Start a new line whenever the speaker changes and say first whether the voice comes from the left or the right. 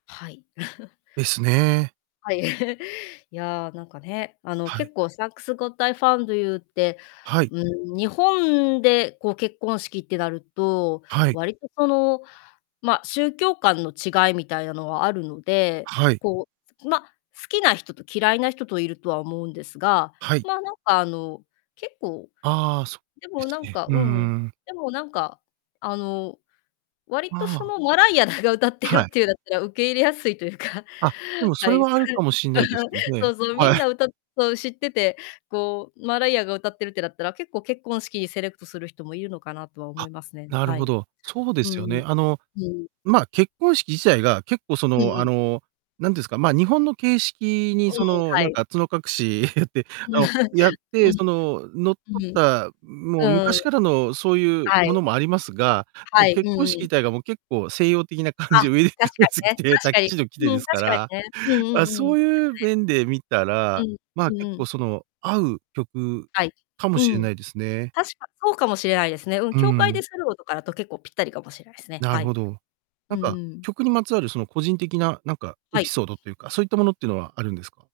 left: はい。
right: ですね。
left: はい。いや、なんかね、あの、
right: はい。
left: 結構、サンク・ゴッド・アイ・ファウンド・ユーって、
right: はい。
left: うーん、日本で、こう、結婚式ってなると、
right: はい。
left: 割と、その、ま、宗教観の違いみたいなのはあるので、
right: はい。
left: こう、ま、好きな人と嫌いな人といるとは思うんですが、
right: はい。
left: まあ、なんか、あの、結構、
right: ああ、そ
left: で
right: うで
left: もな
right: す
left: ん
right: ね。
left: か
right: う
left: うん、
right: んうん。
left: でもなんか、あの、割と
right: あ
left: そ
right: あ。
left: の、マライアらが歌ってる
right: は
left: っ
right: い。
left: ていうだったら受け入れやすいというか、
right: あ、でも、
left: は
right: それ
left: い、す
right: はある
left: く
right: かもしんないですん
left: そ
right: で、
left: うそう、みん
right: はい。
left: な、歌そう、知ってて、こう、マライアが歌ってるってなったら、結構、結婚式にセレクトする人もいるのかなとは思
right: あ、
left: いますね、
right: なる
left: は
right: ほ
left: い。
right: ど。そうで
left: う
right: すよ
left: ん。
right: ね。あの、
left: うん。
right: ま、結婚式自体が結構そ
left: う
right: の、
left: ん
right: あ
left: うん。
right: の、なんてんすか、まあ、日本の形式に、
left: うんうん、
right: その、
left: は
right: なん
left: い。
right: か、角隠しやって、あの、やっ て、
left: うん。
right: そ
left: う
right: の、則っ
left: ん。
right: た、もう
left: うーん。
right: 昔からのそういう
left: は
right: もの
left: い。
right: もありますが、も、
left: はい、う
right: 結
left: ん
right: 婚
left: うん。
right: 式たいが、もう結構、西洋的な感
left: あ、
right: じ、
left: 確
right: ウェディングド
left: か
right: レス
left: に
right: 着
left: ね、
right: て、
left: 確
right: タキ
left: かに。
right: シード着て
left: う
right: で
left: ん、
right: すか
left: 確か
right: ら、
left: にね。うんう
right: ま、
left: んう
right: そ
left: ん。で
right: う
left: す
right: いう
left: ね。
right: 面で見た
left: う
right: ら、
left: ん、
right: まあ、
left: うん
right: 結
left: う
right: 構
left: ん。
right: その、合う曲
left: はい。
right: かも
left: う
right: しれ
left: ん。
right: ないですね。
left: 確か、そうかもしれないですね、うん、
right: う
left: 教
right: ん
left: 会
right: うん。
left: でするのとかだと結構ぴったりかもしれないすね、
right: な
left: は
right: る
left: い。
right: ほど。な
left: う
right: ん
left: んう
right: か、
left: ん。
right: 曲にまつわる、その、個人的ななんか
left: は
right: エピ
left: い。
right: ソードっていうか、そういったものってのはあるんですか？